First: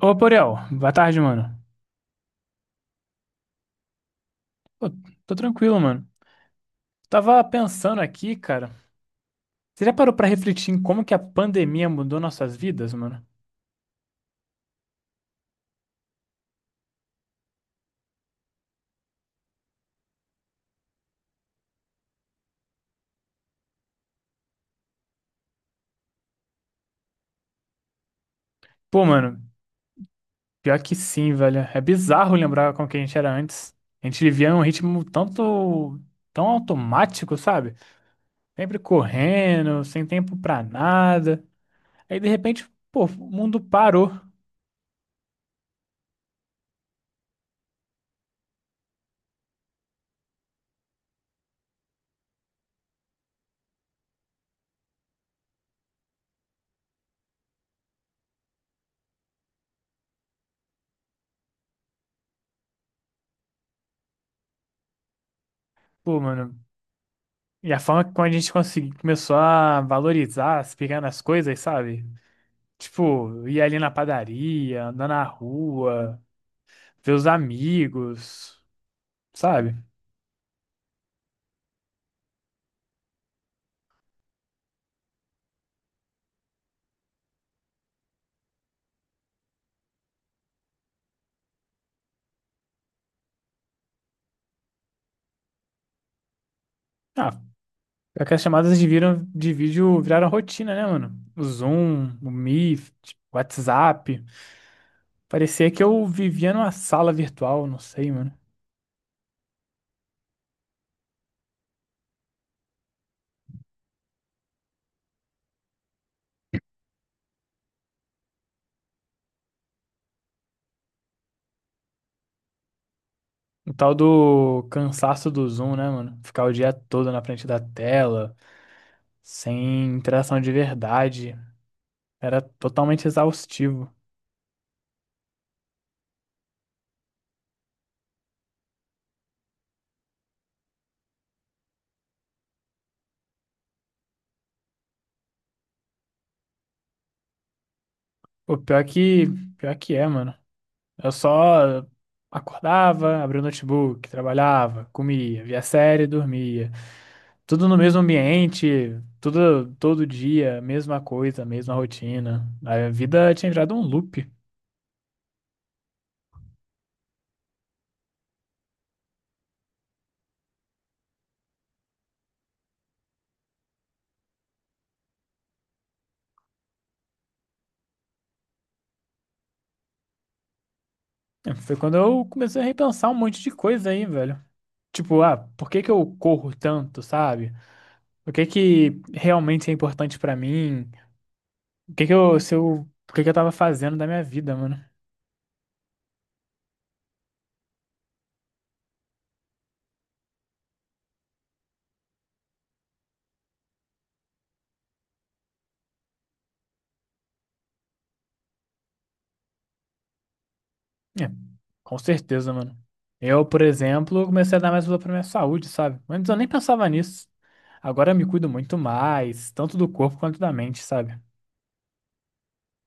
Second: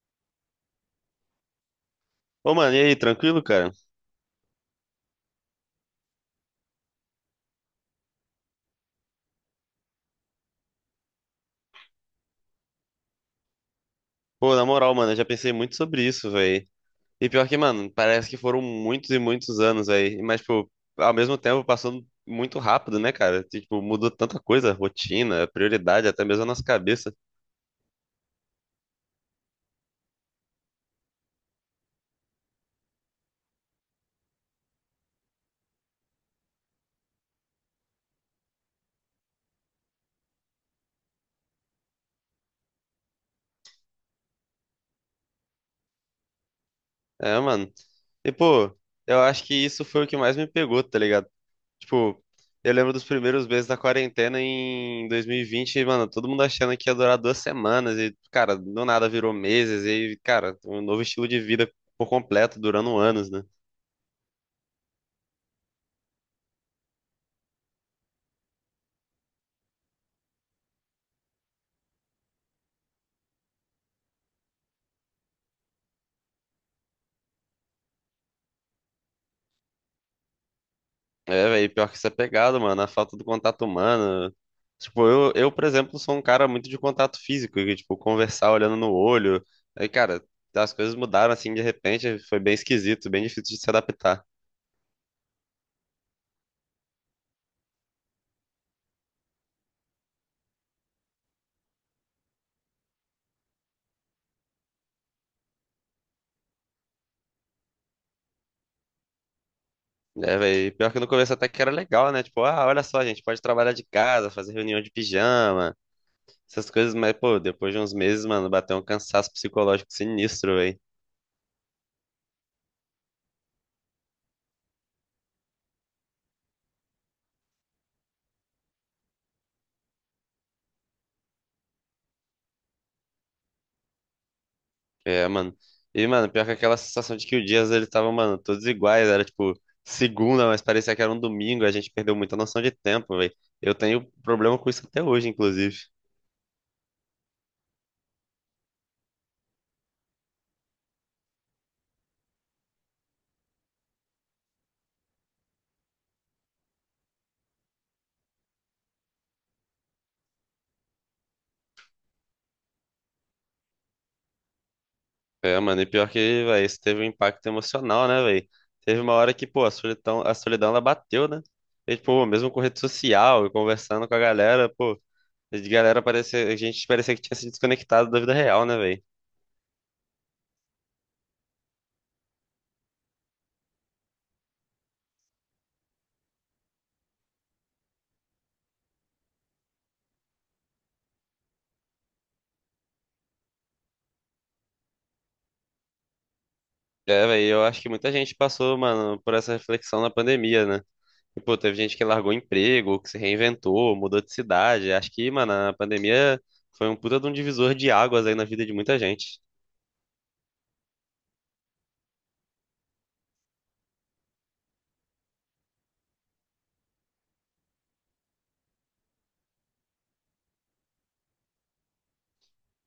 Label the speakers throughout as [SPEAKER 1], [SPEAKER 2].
[SPEAKER 1] Ô, Borel, boa tarde, mano.
[SPEAKER 2] Ô, mano, e aí, tranquilo, cara?
[SPEAKER 1] Pô, tô tranquilo, mano. Tava pensando aqui, cara. Você já parou pra refletir em como que a pandemia mudou nossas vidas, mano?
[SPEAKER 2] Pô, na moral, mano, eu já pensei muito sobre isso, velho. E pior que, mano, parece que foram muitos e muitos anos aí. Mas, tipo, ao mesmo tempo passando muito rápido, né, cara? Tipo, mudou tanta coisa, rotina, prioridade, até mesmo a nossa cabeça.
[SPEAKER 1] Pô, mano, pior que sim, velho. É bizarro lembrar como que a gente era antes. A gente vivia um ritmo tanto, tão automático, sabe? Sempre correndo, sem tempo pra nada. Aí, de repente, pô, o mundo parou.
[SPEAKER 2] É, mano. E, pô, eu acho que isso foi o que mais me pegou, tá ligado? Tipo, eu lembro dos primeiros meses da quarentena em 2020, mano, todo mundo achando que ia durar 2 semanas e, cara, do nada virou meses e, cara, um novo estilo de vida por completo, durando anos, né?
[SPEAKER 1] Pô, mano. E a forma como começou a valorizar as pequenas coisas, sabe? Tipo, ir ali na padaria, andar na rua, ver os amigos, sabe?
[SPEAKER 2] É, velho, pior que isso é pegado, mano, a falta do contato humano. Tipo, eu, por exemplo, sou um cara muito de contato físico, que, tipo, conversar olhando no olho. Aí, cara, as coisas mudaram assim de repente, foi bem esquisito, bem difícil de se adaptar.
[SPEAKER 1] Ah, é que as chamadas de, viram, de vídeo viraram rotina, né, mano? O Zoom, o Meet, o WhatsApp. Parecia que eu vivia numa sala virtual, não sei, mano.
[SPEAKER 2] É, velho. Pior que no começo até que era legal, né? Tipo, ah, olha só, a gente pode trabalhar de casa, fazer reunião de pijama, essas coisas, mas, pô, depois de uns meses, mano, bateu um cansaço psicológico sinistro, velho.
[SPEAKER 1] O tal do cansaço do Zoom, né, mano? Ficar o dia todo na frente da tela, sem interação de verdade. Era totalmente exaustivo.
[SPEAKER 2] É, mano. E, mano, pior que aquela sensação de que o dias eles estavam, mano, todos iguais, era tipo segunda, mas parecia que era um domingo, a gente perdeu muita noção de tempo, velho. Eu tenho problema com isso até hoje, inclusive.
[SPEAKER 1] O pior que, pior que é, mano. Eu só acordava, abria o notebook, trabalhava, comia, via série, dormia. Tudo no mesmo ambiente, tudo todo dia, mesma coisa, mesma rotina. A vida tinha virado um loop.
[SPEAKER 2] É, mano, e pior que, velho, isso teve um impacto emocional, né, velho? Teve uma hora que, pô, a solidão, ela bateu, né? E, pô, mesmo com rede social e conversando com a galera, pô, a galera parecia, a gente parecia que tinha se desconectado da vida real, né, velho?
[SPEAKER 1] Foi quando eu comecei a repensar um monte de coisa aí, velho. Tipo, ah, por que que eu corro tanto, sabe? O que que realmente é importante pra mim? O que que eu, se eu, o que que eu tava fazendo da minha vida, mano?
[SPEAKER 2] É, velho, eu acho que muita gente passou, mano, por essa reflexão na pandemia, né? E, pô, teve gente que largou emprego, que se reinventou, mudou de cidade. Acho que, mano, a pandemia foi um puta de um divisor de águas aí na vida de muita gente.
[SPEAKER 1] É, com certeza, mano. Eu, por exemplo, comecei a dar mais valor pra minha saúde, sabe? Antes eu nem pensava nisso. Agora eu me cuido muito mais, tanto do corpo quanto da mente, sabe?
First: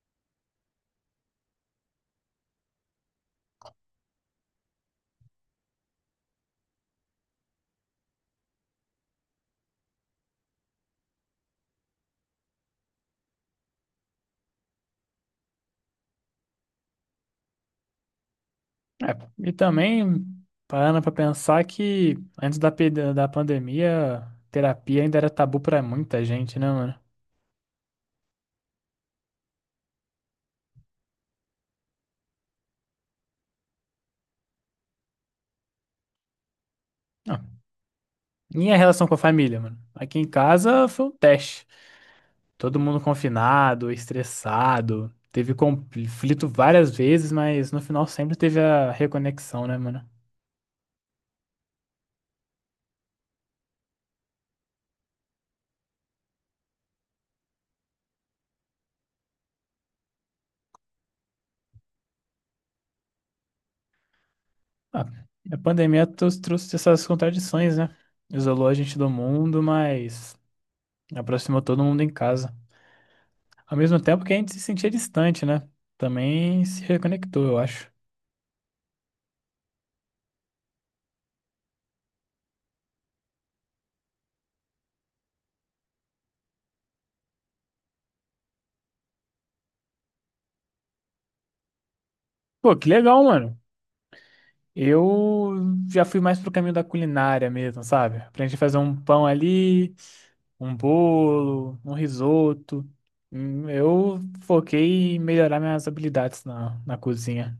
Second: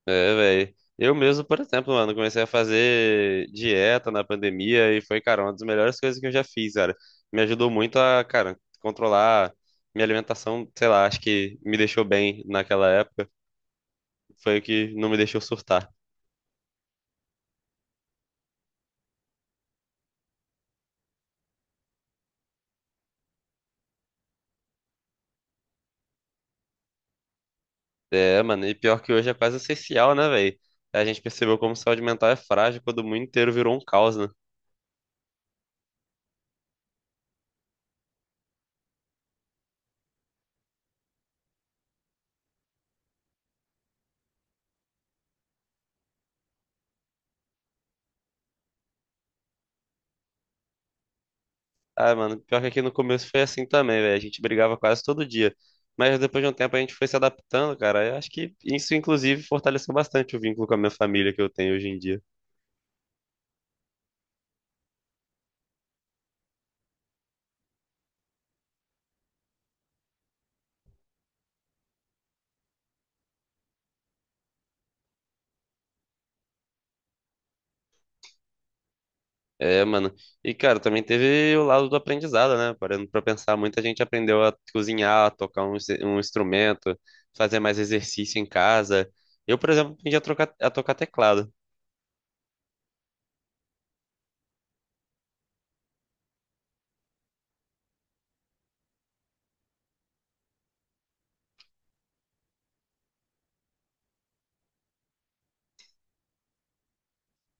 [SPEAKER 2] É, velho. Eu mesmo, por exemplo, mano, comecei a fazer dieta na pandemia e foi, cara, uma das melhores coisas que eu já fiz, cara. Me ajudou muito a, cara, controlar minha alimentação, sei lá, acho que me deixou bem naquela época. Foi o que não me deixou surtar.
[SPEAKER 1] É, e também, parando pra pensar que da pandemia, terapia ainda era tabu pra muita gente, né, mano?
[SPEAKER 2] É, mano, e pior que hoje é quase essencial, né, velho? A gente percebeu como saúde mental é frágil quando o mundo inteiro virou um caos, né?
[SPEAKER 1] Ah, minha relação com a família, mano. Aqui em casa foi um teste. Todo mundo confinado, estressado. Teve conflito várias vezes, mas no final sempre teve a reconexão, né, mano?
[SPEAKER 2] Ah, mano, pior que aqui no começo foi assim também, velho. A gente brigava quase todo dia. Mas depois de um tempo a gente foi se adaptando, cara. Eu acho que isso, inclusive, fortaleceu bastante o vínculo com a minha família que eu tenho hoje em dia.
[SPEAKER 1] Ah, a pandemia trouxe essas contradições, né? Isolou a gente do mundo, mas aproximou todo mundo em casa. Ao mesmo tempo que a gente se sentia distante, né? Também se reconectou, eu acho.
[SPEAKER 2] É, mano. E, cara, também teve o lado do aprendizado, né? Parando pra pensar, muita gente aprendeu a cozinhar, a tocar um, um instrumento, fazer mais exercício em casa. Eu, por exemplo, aprendi a tocar teclado.
[SPEAKER 1] Pô, que legal, mano. Eu já fui mais pro caminho da culinária mesmo, sabe? Aprendi a fazer um pão ali, um bolo, um risoto. Hum. Eu foquei em melhorar minhas habilidades na cozinha.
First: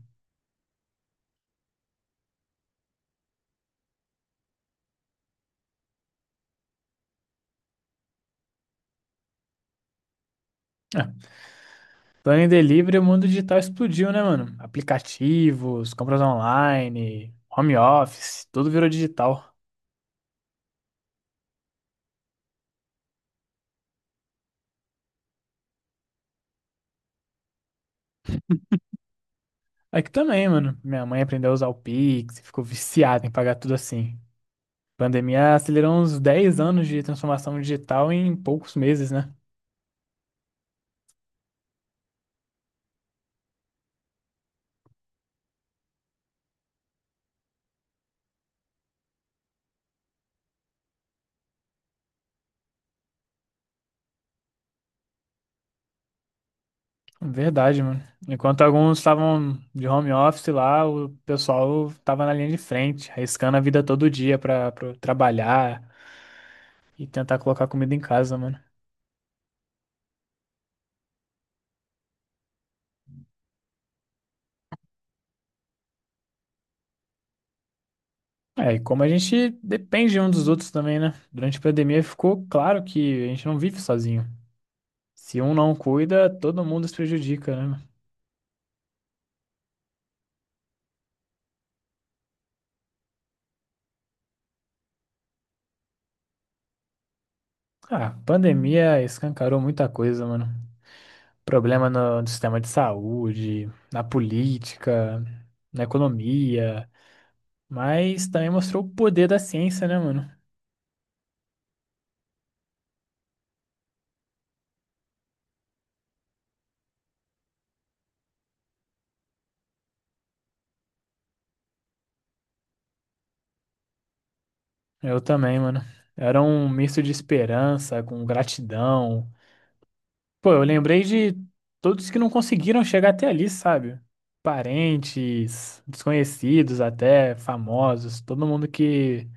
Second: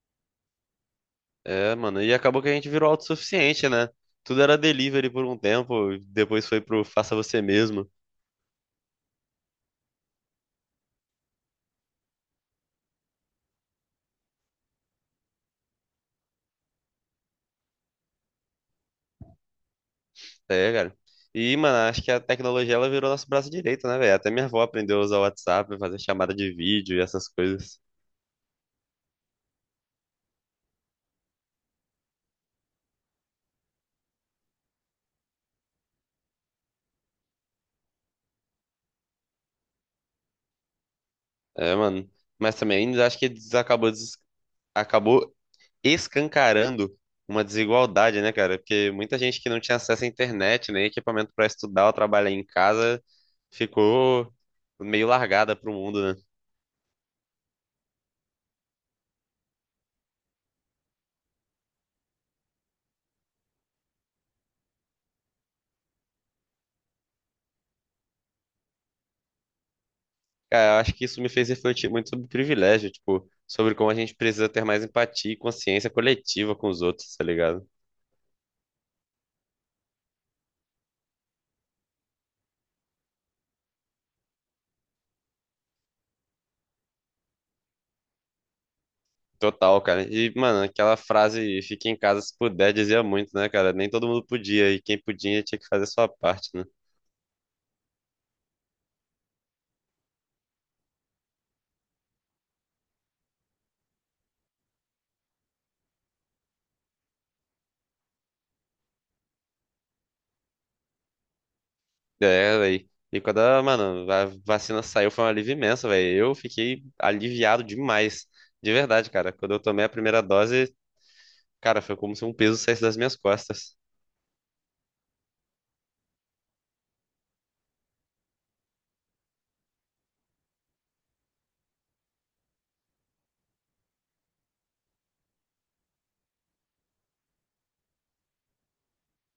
[SPEAKER 2] É, mano. E acabou que a gente virou autossuficiente, né? Tudo era delivery por um tempo, depois foi pro faça você mesmo.
[SPEAKER 1] Ah, Plano em delivery, o mundo digital explodiu, né, mano? Aplicativos, compras online, home office, tudo virou digital.
[SPEAKER 2] É, cara. E, mano, acho que a tecnologia ela virou nosso braço direito, né, velho? Até minha avó aprendeu a usar o WhatsApp, fazer chamada de vídeo e essas coisas.
[SPEAKER 1] Aqui também, mano. Minha mãe aprendeu a usar o Pix, e ficou viciada em pagar tudo assim. Pandemia acelerou uns 10 anos de transformação digital em poucos meses, né?
[SPEAKER 2] É, mano. Mas também acho que acabou escancarando uma desigualdade, né, cara? Porque muita gente que não tinha acesso à internet, nem equipamento pra estudar ou trabalhar em casa, ficou meio largada pro mundo, né?
[SPEAKER 1] Verdade, mano. Enquanto alguns estavam de home office lá, o pessoal tava na linha de frente, arriscando a vida todo dia pra trabalhar e tentar colocar comida em casa, mano.
[SPEAKER 2] Cara, eu acho que isso me fez refletir muito sobre privilégio, tipo, sobre como a gente precisa ter mais empatia e consciência coletiva com os outros, tá ligado?
[SPEAKER 1] É, e como a gente depende um dos outros também, né? Durante a pandemia ficou claro que a gente não vive sozinho. Se um não cuida, todo mundo se prejudica, né?
[SPEAKER 2] Total, cara. E, mano, aquela frase, fique em casa se puder, dizia muito, né, cara? Nem todo mundo podia, e quem podia tinha que fazer a sua parte, né?
[SPEAKER 1] Ah, a pandemia escancarou muita coisa, mano. Problema no sistema de saúde, na política, na economia, mas também mostrou o poder da ciência, né, mano?
[SPEAKER 2] É, velho. E quando a, mano, a vacina saiu, foi um alívio imenso, velho. Eu fiquei aliviado demais. De verdade, cara. Quando eu tomei a primeira dose, cara, foi como se um peso saísse das minhas costas.
[SPEAKER 1] Eu também, mano. Era um misto de esperança com gratidão. Pô, eu lembrei de todos que não conseguiram chegar até ali, sabe? Parentes, desconhecidos até, famosos, todo mundo que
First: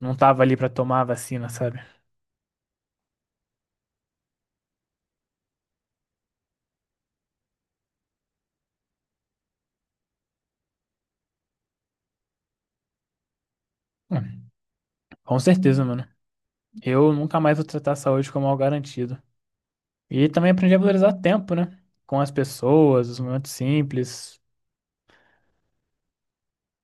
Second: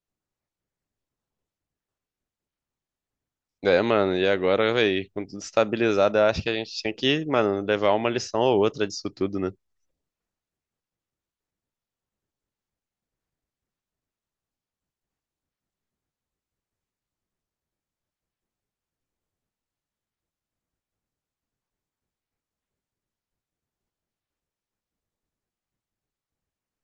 [SPEAKER 1] não tava ali pra tomar a vacina, sabe?
[SPEAKER 2] É, mano, e agora, velho, com tudo estabilizado, eu acho que a gente tinha que, mano, levar uma lição ou outra disso tudo, né?
[SPEAKER 1] Hum, com certeza, mano. Eu nunca mais vou tratar a saúde como algo garantido. E também aprendi a valorizar o tempo, né? Com as pessoas, os momentos simples.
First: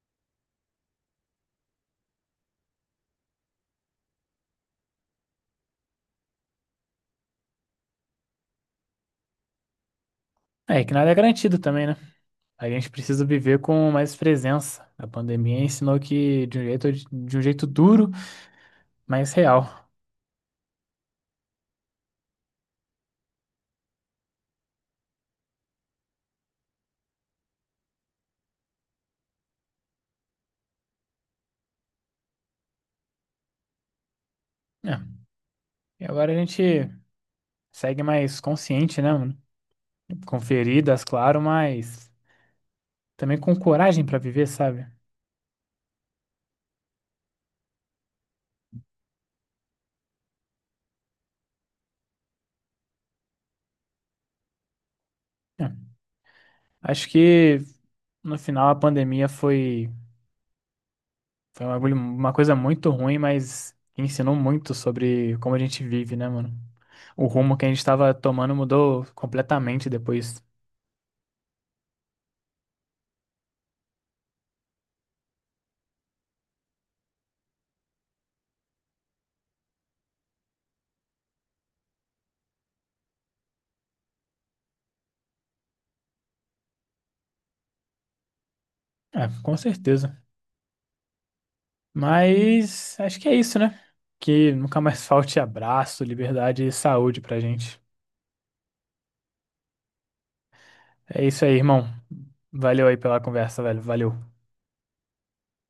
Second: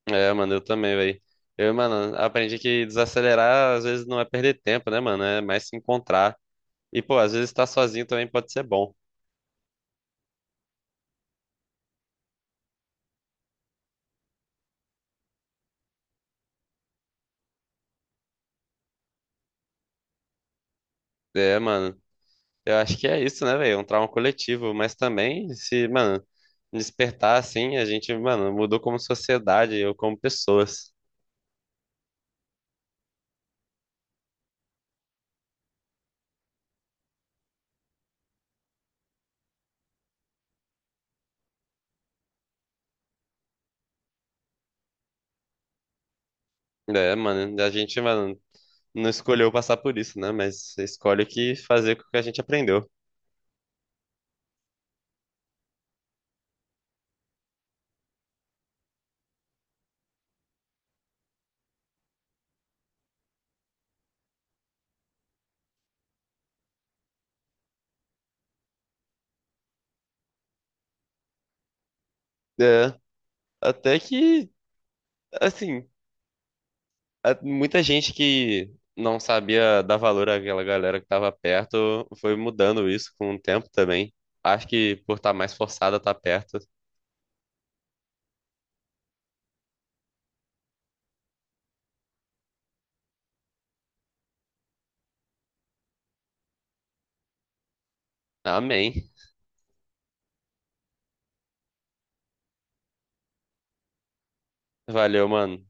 [SPEAKER 2] É, mano, eu também, velho. Eu, mano, aprendi que desacelerar às vezes não é perder tempo, né, mano? É mais se encontrar. E, pô, às vezes estar sozinho também pode ser bom.
[SPEAKER 1] É que nada é garantido também, né? A gente precisa viver com mais presença. A pandemia ensinou que de um jeito duro, mas real.
[SPEAKER 2] É, mano. Eu acho que é isso, né, velho? Um trauma coletivo. Mas também, se, mano, despertar assim, a gente, mano, mudou como sociedade ou como pessoas.
[SPEAKER 1] É. E agora a gente. Segue mais consciente, né, mano? Com feridas, claro, mas também com coragem pra viver, sabe?
[SPEAKER 2] É, mano, a gente, mano, não escolheu passar por isso, né? Mas escolhe o que fazer com o que a gente aprendeu.
[SPEAKER 1] É. Acho que no final foi uma coisa muito ruim, mas que ensinou muito sobre como a gente vive, né, mano? O rumo que a gente tava tomando mudou completamente depois.
[SPEAKER 2] É, até que, assim. Muita gente que não sabia dar valor àquela galera que estava perto foi mudando isso com o tempo também. Acho que por estar mais forçada a estar perto.
[SPEAKER 1] É, com certeza. Mas acho que é isso, né? Que nunca mais falte abraço, liberdade e saúde pra gente.
[SPEAKER 2] Amém.
[SPEAKER 1] É isso aí, irmão. Valeu aí pela conversa, velho. Valeu.
[SPEAKER 2] Valeu, mano.